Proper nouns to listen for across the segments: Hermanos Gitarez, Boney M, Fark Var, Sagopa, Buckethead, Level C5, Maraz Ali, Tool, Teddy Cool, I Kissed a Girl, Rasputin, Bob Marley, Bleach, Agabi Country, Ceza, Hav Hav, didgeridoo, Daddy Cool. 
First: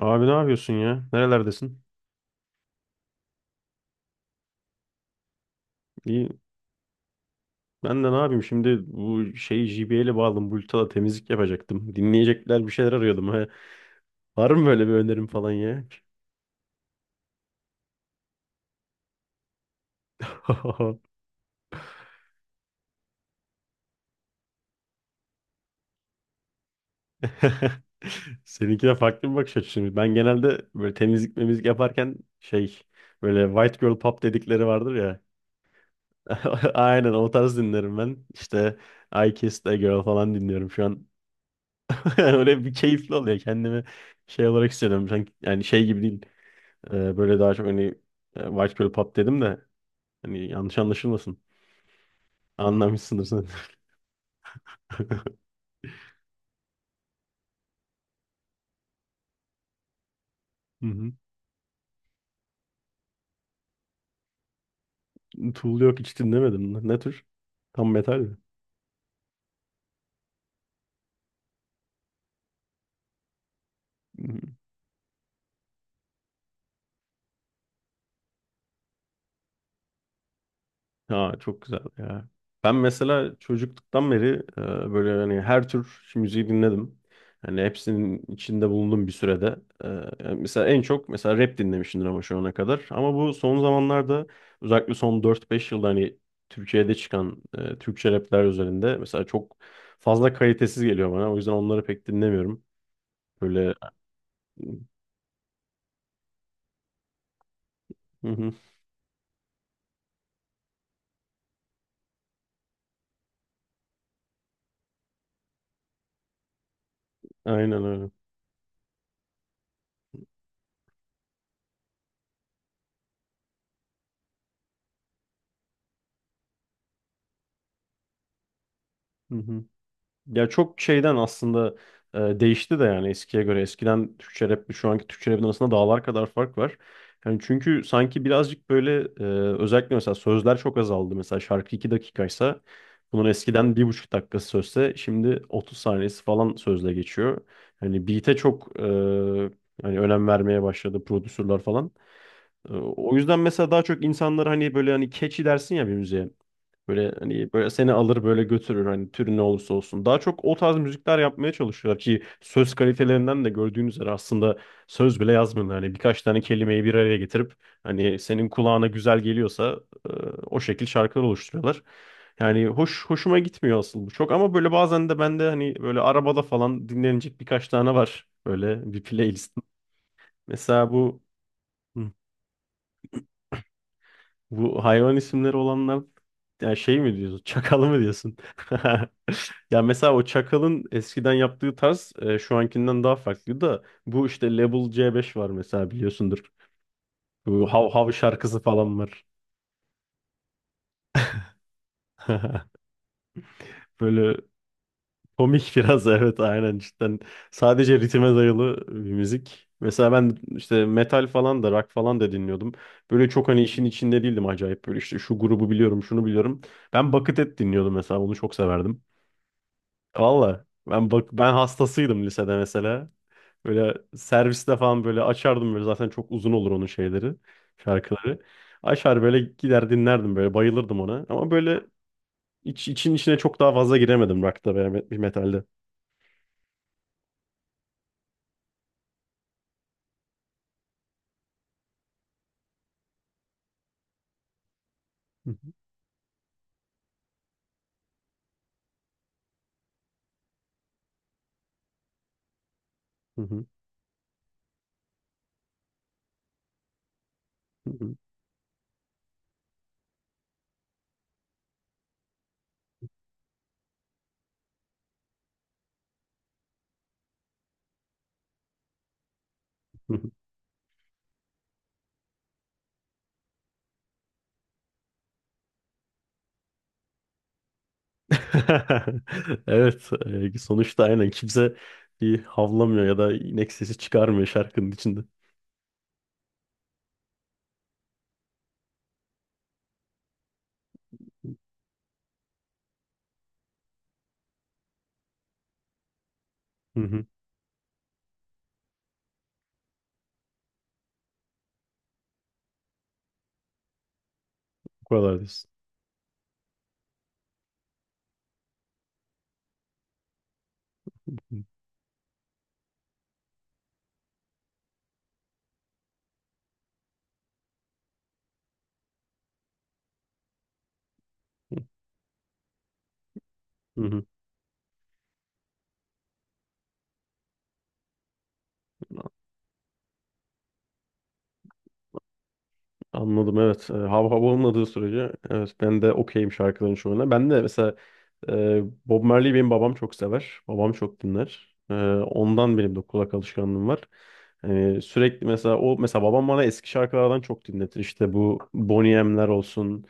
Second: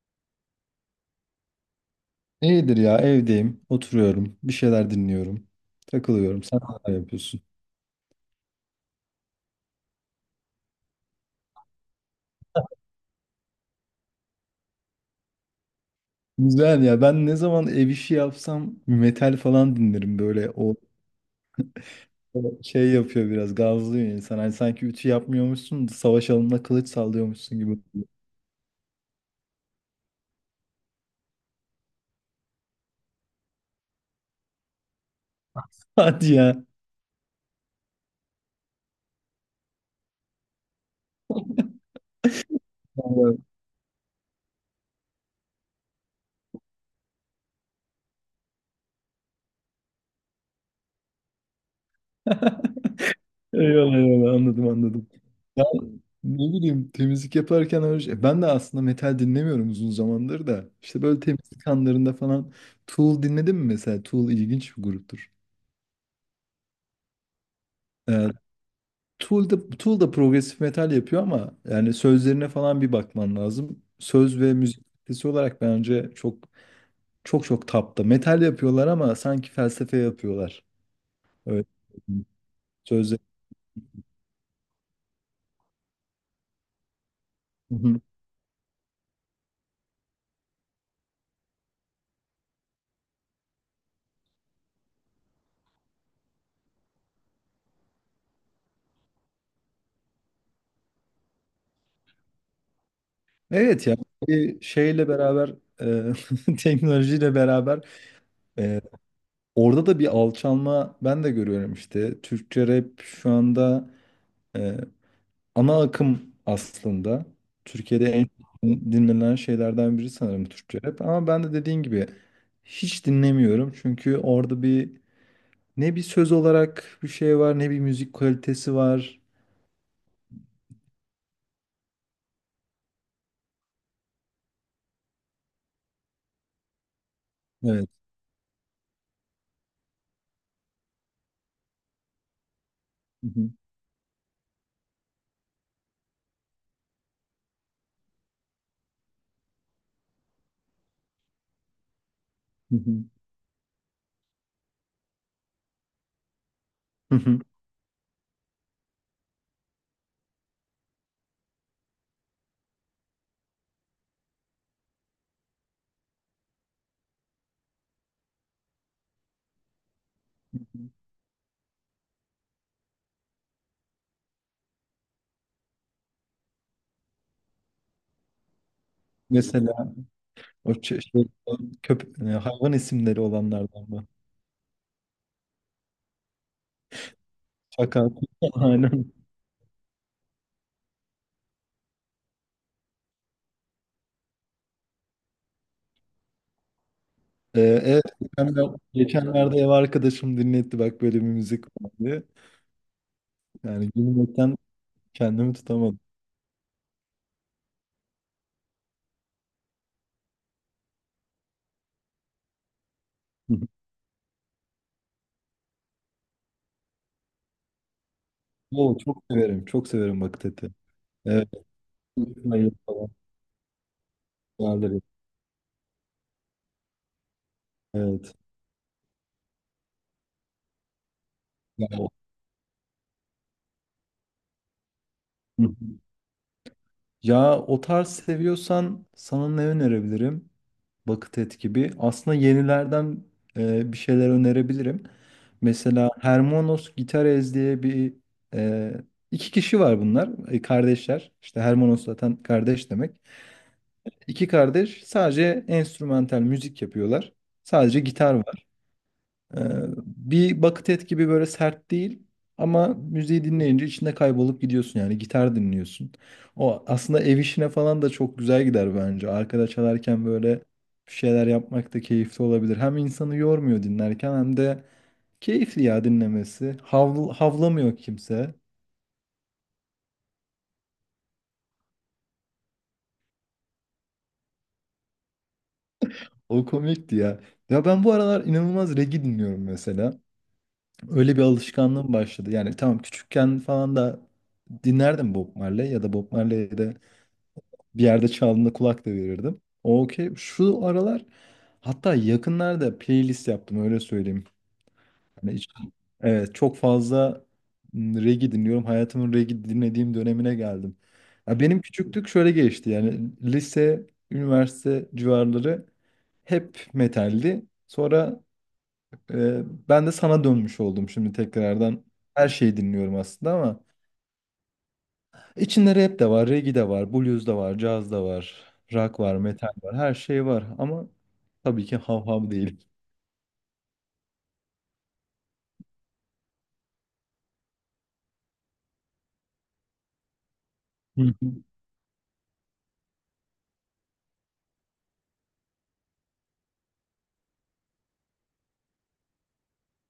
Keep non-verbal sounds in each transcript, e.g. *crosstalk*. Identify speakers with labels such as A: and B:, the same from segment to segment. A: Abi ne yapıyorsun ya? Nerelerdesin?
B: İyidir ya, evdeyim, oturuyorum, bir şeyler dinliyorum,
A: İyi.
B: takılıyorum. Sen ne yapıyorsun?
A: Ben de ne yapayım şimdi bu şeyi JBL'e bağladım. Bulut'a temizlik yapacaktım. Dinleyecekler bir şeyler arıyordum. He. Var mı böyle bir önerim falan ya?
B: Güzel ya, ben ne zaman ev işi yapsam metal falan dinlerim böyle o,
A: *laughs*
B: o şey yapıyor, biraz gazlıyor insan. Hani sanki ütü yapmıyormuşsun da savaş alanında kılıç sallıyormuşsun gibi.
A: Seninki de farklı bir bakış açısı. Ben genelde böyle temizlik memizlik yaparken şey, böyle white girl pop dedikleri vardır ya.
B: *laughs* Hadi ya.
A: *laughs* Aynen o tarz dinlerim ben. İşte I Kissed a Girl falan dinliyorum şu an. *laughs* Öyle bir keyifli oluyor,
B: Vallahi.
A: kendimi şey olarak hissediyorum. Yani şey gibi değil. Böyle daha çok hani, White Girl Pop dedim de, hani yanlış anlaşılmasın. Anlamışsındır sen.
B: Eyvallah, eyvallah, anladım anladım. Ya, ne bileyim, temizlik yaparken şey, ben de aslında metal dinlemiyorum uzun zamandır da.
A: *laughs* Hı
B: İşte
A: hı.
B: böyle temizlik anlarında falan Tool dinledim mi mesela? Tool ilginç bir gruptur.
A: Tool, yok hiç dinlemedim. Ne tür? Tam metal
B: Ee, Tool da progresif metal yapıyor, ama yani sözlerine falan bir bakman lazım. Söz ve
A: mi?
B: müzik kalitesi olarak bence çok çok tapta. Metal yapıyorlar ama sanki felsefe yapıyorlar.
A: Ya çok
B: Evet.
A: güzel ya. Ben
B: Sözler.
A: mesela çocukluktan beri böyle hani her tür müziği dinledim. Hani
B: Hı hı.
A: hepsinin içinde bulundum bir sürede. E, Yani mesela en çok mesela rap dinlemişimdir ama şu ana kadar. Ama bu son zamanlarda, özellikle son 4-5 yılda hani Türkiye'de çıkan Türkçe rapler üzerinde mesela çok fazla kalitesiz geliyor bana. O yüzden onları pek dinlemiyorum. Böyle.
B: Evet ya, bir şeyle beraber e, *laughs* teknolojiyle beraber
A: Hı hı.
B: e, orada da bir alçalma ben de görüyorum işte. Türkçe rap şu anda e, ana akım aslında.
A: Aynen
B: Türkiye'de
A: öyle.
B: en çok dinlenen şeylerden biri sanırım Türkçe rap. Ama ben de dediğin gibi hiç dinlemiyorum. Çünkü orada bir ne bir söz olarak bir şey var ne bir müzik kalitesi var.
A: Hı hı. Ya çok şeyden aslında değişti de, yani eskiye göre. Eskiden Türkçe rap şu anki Türkçe rapin arasında dağlar kadar fark var. Yani çünkü
B: Evet.
A: sanki birazcık böyle, özellikle mesela sözler çok azaldı. Mesela şarkı 2 dakikaysa, bunun
B: Hı hı,
A: eskiden 1,5 dakikası sözse, şimdi 30 saniyesi falan sözle geçiyor. Hani beat'e çok, hani önem vermeye başladı prodüsörler falan.
B: hı hı,
A: O yüzden mesela daha çok insanlar hani böyle hani catchy dersin ya bir müziğe. Böyle
B: hı hı.
A: hani böyle seni alır böyle götürür, hani türü ne olursa olsun. Daha çok o tarz müzikler yapmaya çalışıyorlar ki, söz kalitelerinden de gördüğünüz üzere, aslında söz bile yazmıyorlar. Hani birkaç tane kelimeyi bir araya getirip, hani senin kulağına güzel geliyorsa, e, o şekil şarkılar oluşturuyorlar. Yani hoş, hoşuma gitmiyor asıl bu çok, ama böyle bazen de bende hani böyle arabada falan dinlenecek birkaç tane var, böyle bir playlist.
B: Mesela o
A: Mesela
B: ç-
A: bu,
B: şey,
A: Hı.
B: hayvan isimleri olanlardan mı?
A: Bu hayvan isimleri olanlar, yani şey mi diyorsun? Çakalı mı
B: Çakal.
A: diyorsun?
B: *laughs* Aynen.
A: *laughs* Ya mesela o Çakal'ın eskiden yaptığı tarz, şu ankinden daha farklı da, bu işte Level C5 var mesela, biliyorsundur. Bu Hav
B: Evet,
A: Hav şarkısı falan var.
B: geçenlerde ev arkadaşım dinletti, bak böyle bir müzik vardı.
A: *laughs*
B: Yani
A: Böyle
B: gülmekten kendimi
A: komik
B: tutamadım.
A: biraz. *laughs* Evet, aynen, cidden. Sadece ritme dayalı bir müzik. Mesela ben işte metal falan da, rock falan da dinliyordum. Böyle çok hani işin içinde değildim acayip, böyle işte şu grubu biliyorum, şunu biliyorum. Ben Buckethead dinliyordum mesela, onu çok
B: Oo,
A: severdim.
B: çok severim. Çok severim
A: Valla
B: vakiteti.
A: ben, bak,
B: Evet.
A: ben hastasıydım lisede
B: Hayır falan.
A: mesela. Böyle serviste
B: Vardır.
A: falan böyle açardım, böyle zaten çok uzun olur onun şeyleri,
B: Evet.
A: şarkıları. Açar böyle gider dinlerdim, böyle bayılırdım ona. Ama böyle
B: Ya
A: için içine çok daha fazla giremedim rock'ta veya
B: hı
A: metalde.
B: hı, ya o tarz seviyorsan sana ne önerebilirim? Bakıtet gibi. Aslında yenilerden bir şeyler önerebilirim.
A: Hı hı,
B: Mesela Hermanos Gitarez diye bir e, iki kişi var bunlar. E, kardeşler. İşte Hermanos zaten kardeş demek.
A: hı hı,
B: İki kardeş sadece enstrümantal müzik yapıyorlar. Sadece
A: hı
B: gitar. Ee, bir bucket et gibi böyle sert değil ama müziği dinleyince içinde kaybolup gidiyorsun, yani gitar dinliyorsun. O aslında ev işine falan da çok güzel gider bence. Arkada çalarken
A: hı.
B: böyle bir şeyler yapmak da keyifli olabilir. Hem insanı yormuyor dinlerken hem de keyifli ya dinlemesi. Havl havlamıyor kimse.
A: *laughs* Evet, sonuçta aynen kimse bir havlamıyor ya da inek sesi çıkarmıyor şarkının içinde.
B: O komikti ya. Ya ben bu aralar inanılmaz reggae dinliyorum mesela. Öyle bir alışkanlığım başladı. Yani tamam, küçükken falan da dinlerdim Bob Marley. Ya da Bob Marley'de
A: Hı hı,
B: Bir yerde çaldığında kulak da verirdim. Okey. Şu aralar hatta yakınlarda playlist yaptım, öyle söyleyeyim.
A: bu kadar
B: Hani hiç-
A: diyorsun.
B: evet, çok fazla reggae dinliyorum. Hayatımın reggae dinlediğim dönemine geldim. Ya benim küçüklük şöyle geçti. Yani lise, üniversite civarları hep metaldi. Sonra e, ben de sana dönmüş oldum şimdi tekrardan. Her şeyi dinliyorum aslında ama
A: Hı hı.
B: İçinde rap de var, reggae de var, blues da var, caz da var, rock var, metal var, her şey var ama tabii ki hav hav değil.
A: Anladım, evet. Hav Hav olmadığı sürece, evet, ben de okeyim şarkıların çoğuna. Ben de mesela, Bob Marley, benim babam çok sever. Babam çok
B: Hı hı. *laughs*
A: dinler. Ondan benim de kulak alışkanlığım var. Sürekli mesela, o mesela babam bana eski şarkılardan çok dinletir. İşte bu Boney M'ler olsun.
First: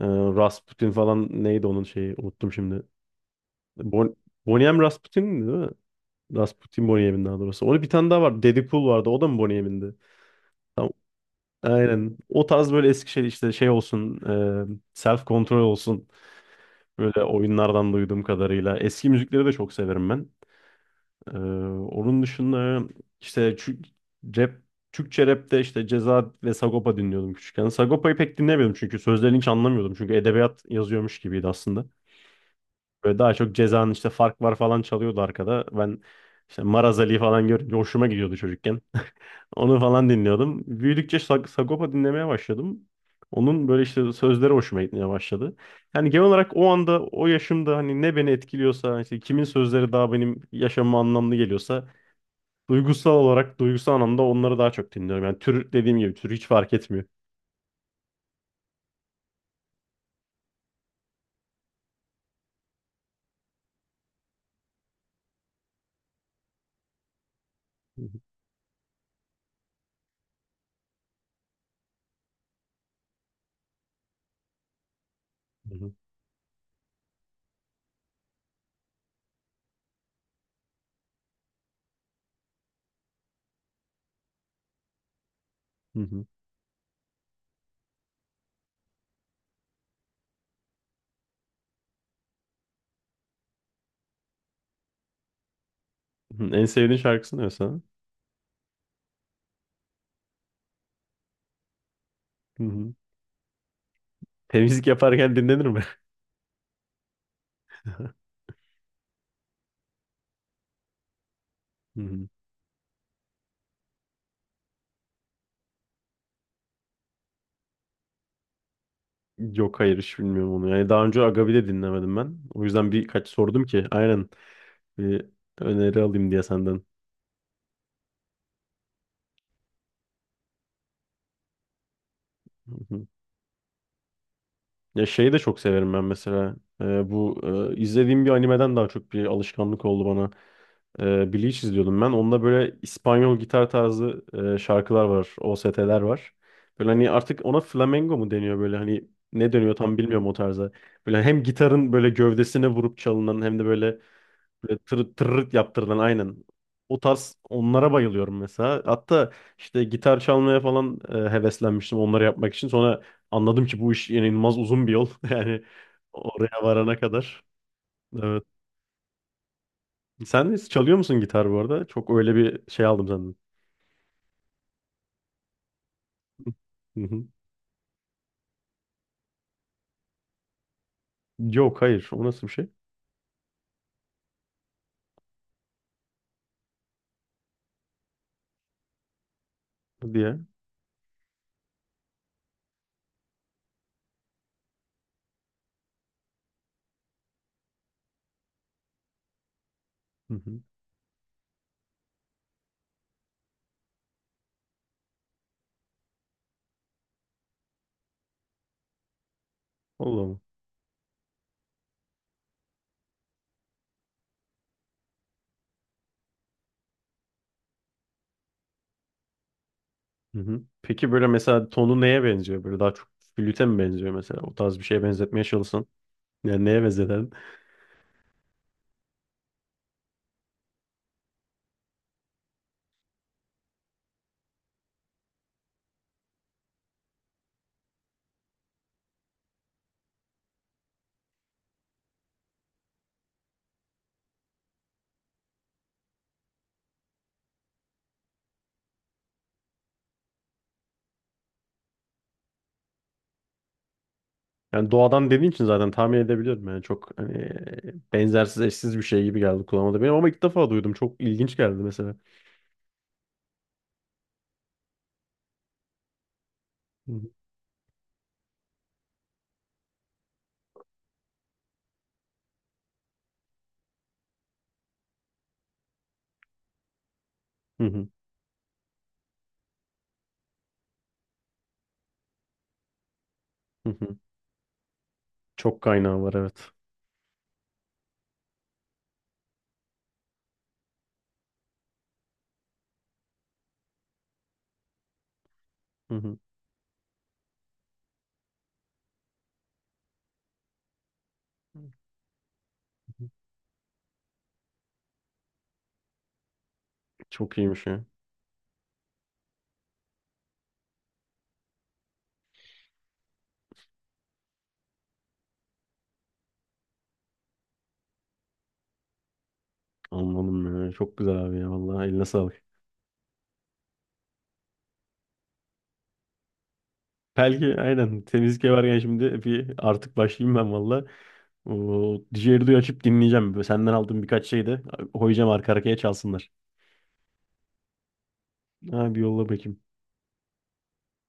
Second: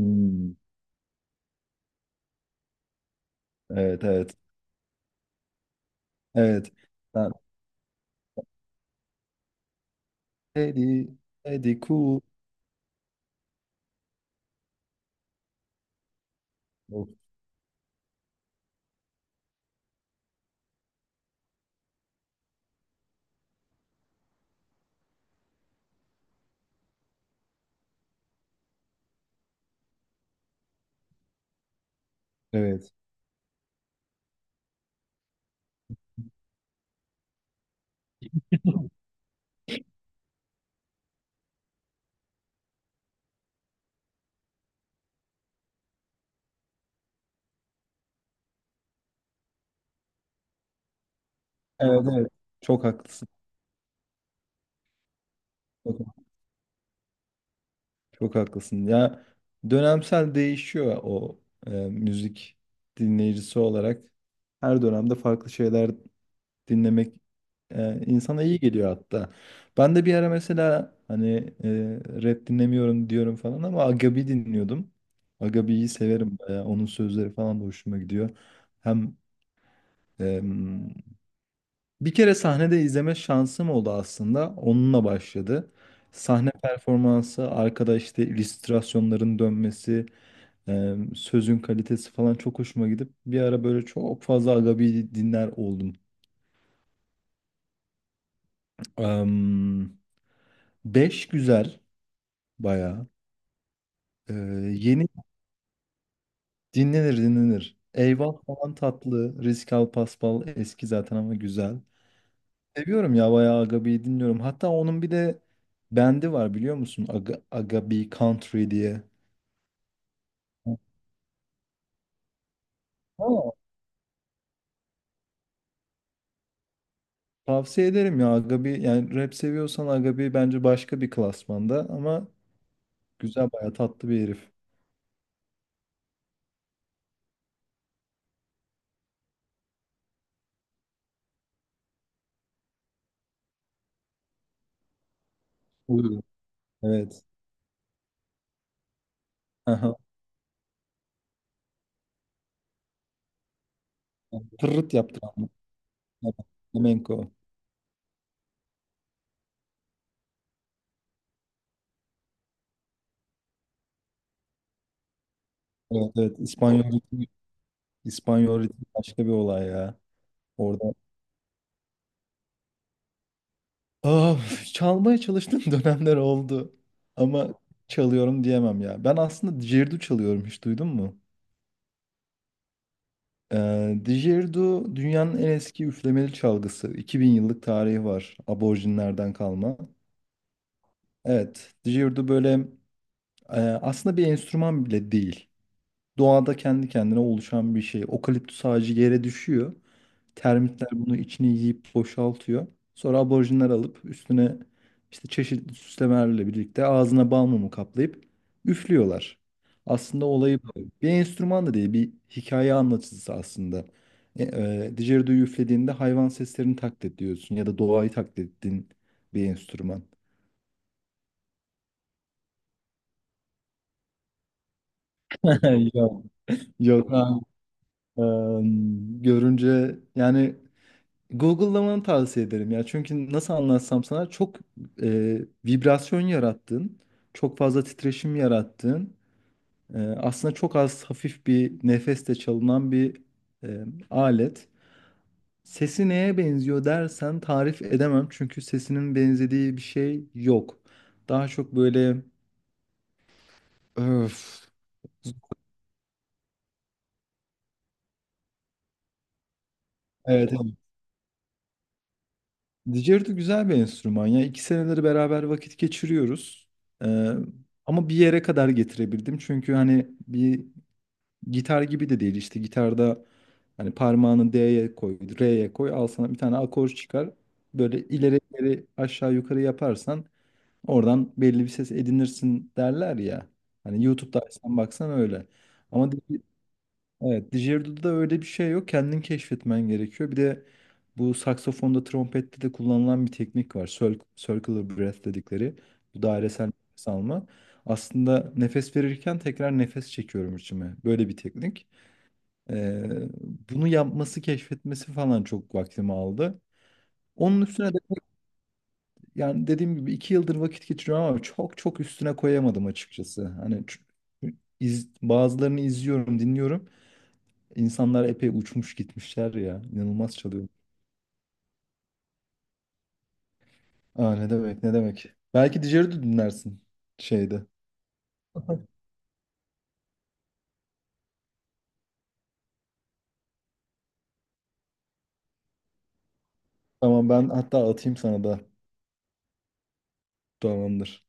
A: E, Rasputin falan, neydi onun şeyi, unuttum şimdi.
B: Evet,
A: Bon
B: evet,
A: Boney M Rasputin değil mi?
B: evet.
A: Rasputin Boney M'in,
B: Ben
A: daha doğrusu. Onun bir tane daha var. Daddy Cool vardı. O da mı Boney M'indi?
B: Teddy, Teddy
A: Aynen.
B: Cool.
A: O tarz böyle, Eskişehir işte şey olsun, self kontrol olsun.
B: Of.
A: Böyle oyunlardan duyduğum kadarıyla. Eski müzikleri de çok severim ben. E, Onun dışında işte rap, Türkçe rapte işte Ceza ve Sagopa dinliyordum küçükken. Sagopa'yı pek dinlemiyordum çünkü sözlerini hiç anlamıyordum. Çünkü edebiyat yazıyormuş gibiydi aslında.
B: Evet,
A: Böyle daha çok Ceza'nın işte Fark Var falan çalıyordu arkada. Ben işte Maraz Ali falan görünce hoşuma gidiyordu çocukken. Onu falan dinliyordum. Büyüdükçe Sagopa dinlemeye başladım. Onun böyle işte sözleri hoşuma gitmeye başladı. Yani genel olarak, o anda, o yaşımda hani ne beni etkiliyorsa, işte kimin sözleri daha benim yaşamıma anlamlı geliyorsa,
B: evet, evet. Çok
A: duygusal
B: haklısın.
A: olarak, duygusal anlamda onları daha çok dinliyorum. Yani tür,
B: Çok,
A: dediğim gibi tür hiç fark etmiyor.
B: çok haklısın. Ya, dönemsel değişiyor o müzik dinleyicisi olarak. Her dönemde farklı şeyler dinlemek
A: Hı
B: insana iyi geliyor hatta. Ben de bir ara mesela hani rap dinlemiyorum diyorum falan ama Agabi dinliyordum. Agabi'yi
A: hı,
B: severim bayağı. Onun sözleri falan da hoşuma gidiyor. Hem e, bir kere sahnede izleme şansım oldu aslında. Onunla başladı.
A: hı hı, hı
B: Sahne performansı, arkada işte illüstrasyonların dönmesi, sözün kalitesi falan çok hoşuma gidip bir ara böyle çok fazla Agabi dinler oldum.
A: hı. En sevdiğin şarkısı ne mesela?
B: Em, Beş güzel
A: Hı hı.
B: bayağı. Ee,
A: Temizlik
B: yeni
A: yaparken dinlenir mi?
B: dinlenir dinlenir. Eyvah
A: *laughs*
B: falan tatlı. Risk al paspal eski zaten ama güzel.
A: Hı hı.
B: Seviyorum ya, bayağı Agabi'yi dinliyorum. Hatta onun bir de bendi var, biliyor musun? Agabi Country diye.
A: Yok, hayır, hiç bilmiyorum onu. Yani daha önce Agabi'de dinlemedim ben. O yüzden birkaç
B: Aa.
A: sordum ki, aynen, bir öneri alayım diye senden.
B: Tavsiye ederim ya Agabi. Yani rap seviyorsan Agabi bence başka bir klasmanda ama
A: Hı hı.
B: güzel, bayağı tatlı bir herif.
A: Ya, şeyi de çok severim ben mesela. Bu, izlediğim bir animeden daha çok bir alışkanlık oldu bana. Bleach izliyordum ben. Onda böyle İspanyol gitar tarzı, şarkılar var. OST'ler
B: Uyuyor.
A: var. Böyle hani
B: Evet.
A: artık ona flamenco mu deniyor, böyle hani ne dönüyor
B: Aha.
A: tam bilmiyorum o tarza. Böyle hem gitarın böyle gövdesine vurup çalınan, hem de böyle, böyle
B: Tırırt
A: tırıt
B: yaptı ama.
A: tırırt yaptırılan, aynen. O
B: Flamenco.
A: tarz, onlara bayılıyorum mesela. Hatta işte gitar çalmaya falan heveslenmiştim onları yapmak için. Sonra anladım ki bu iş inanılmaz uzun bir yol. *laughs* Yani
B: Evet, evet.
A: oraya varana
B: İspanyol
A: kadar. Evet.
B: İspanyol ritmi başka bir olay ya.
A: Sen de
B: Orada
A: çalıyor musun gitar bu arada? Çok öyle bir şey aldım senden.
B: ah, çalmaya çalıştığım *laughs* dönemler oldu.
A: Hı hı.
B: Ama çalıyorum diyemem ya. Ben aslında didgeridoo çalıyorum, hiç duydun mu?
A: Yok, hayır. O nasıl bir şey?
B: Didgeridoo dünyanın en eski üflemeli çalgısı. 2000 yıllık tarihi var. Aborjinlerden kalma.
A: Hadi ya.
B: Evet, didgeridoo böyle aslında bir enstrüman bile değil. Doğada kendi kendine oluşan bir şey. Okaliptüs ağacı yere düşüyor.
A: Hı hı.
B: Termitler bunu, içini yiyip boşaltıyor. Sonra aborjinler alıp üstüne işte çeşitli süslemelerle birlikte ağzına bal mumu kaplayıp üflüyorlar.
A: Allah
B: Aslında
A: Allah.
B: olayı bu. Bir enstrüman da değil, bir hikaye anlatıcısı aslında. Didgeridoo'yu üflediğinde hayvan seslerini taklit ediyorsun ya da doğayı taklit ettiğin bir enstrüman.
A: Hı hı. Peki böyle mesela tonu neye benziyor? Böyle daha çok flüte mi benziyor mesela? O tarz bir şeye benzetmeye çalışsan.
B: *laughs* Yok.
A: Yani neye benzer?
B: Yok. Ha, görünce yani Google'lamanı tavsiye ederim ya. Çünkü nasıl anlatsam sana, çok e, vibrasyon yarattığın, çok fazla titreşim yarattığın, aslında çok az, hafif bir nefeste çalınan bir e, alet. Sesi neye benziyor dersen tarif edemem, çünkü sesinin benzediği bir şey yok. Daha çok böyle öf.
A: Yani doğadan dediğin için zaten tahmin edebiliyorum. Yani çok hani, benzersiz, eşsiz bir şey gibi geldi kulağıma da benim, ama ilk
B: Evet,
A: defa
B: evet.
A: duydum. Çok ilginç geldi mesela.
B: Didgeridoo güzel bir enstrüman ya. İki seneleri beraber vakit geçiriyoruz.
A: Hı
B: Ee,
A: hı.
B: ama bir yere kadar getirebildim. Çünkü hani bir gitar gibi de değil, işte gitarda hani parmağını D'ye koy, R'ye koy, al sana bir tane akor çıkar.
A: Hı
B: Böyle
A: hı.
B: ileri ileri aşağı yukarı yaparsan oradan belli bir ses edinirsin derler ya.
A: Hı
B: Hani
A: hı.
B: YouTube'da açsan baksan öyle.
A: Çok
B: Ama di-
A: kaynağı var, evet.
B: evet, didgerido'da öyle bir şey yok. Kendin keşfetmen gerekiyor. Bir de bu saksafonda, trompette de kullanılan bir teknik var. Circular breath dedikleri.
A: Hı
B: Bu
A: hı.
B: dairesel nefes alma. Aslında nefes verirken tekrar nefes çekiyorum içime. Böyle bir teknik. Ee, bunu yapması, keşfetmesi falan çok vaktimi aldı.
A: Çok
B: Onun
A: iyiymiş
B: üstüne de
A: ya.
B: yani dediğim gibi iki yıldır vakit geçiriyorum ama çok çok üstüne koyamadım açıkçası. Bazılarını izliyorum, dinliyorum. İnsanlar epey uçmuş gitmişler ya. İnanılmaz çalıyor.
A: Anladım ya. Çok güzel abi ya, vallahi eline sağlık.
B: Aa, ne demek, ne demek. Belki Dijer'i de dinlersin şeyde.
A: Belki aynen, temizlik
B: *laughs*
A: varken şimdi bir artık başlayayım ben valla. O Dijerdu'yu açıp dinleyeceğim. Böyle senden aldığım birkaç şeyi de koyacağım, arka arkaya çalsınlar.
B: Tamam, ben hatta atayım sana da.
A: Ha, bir yolla bakayım.
B: Tamamdır.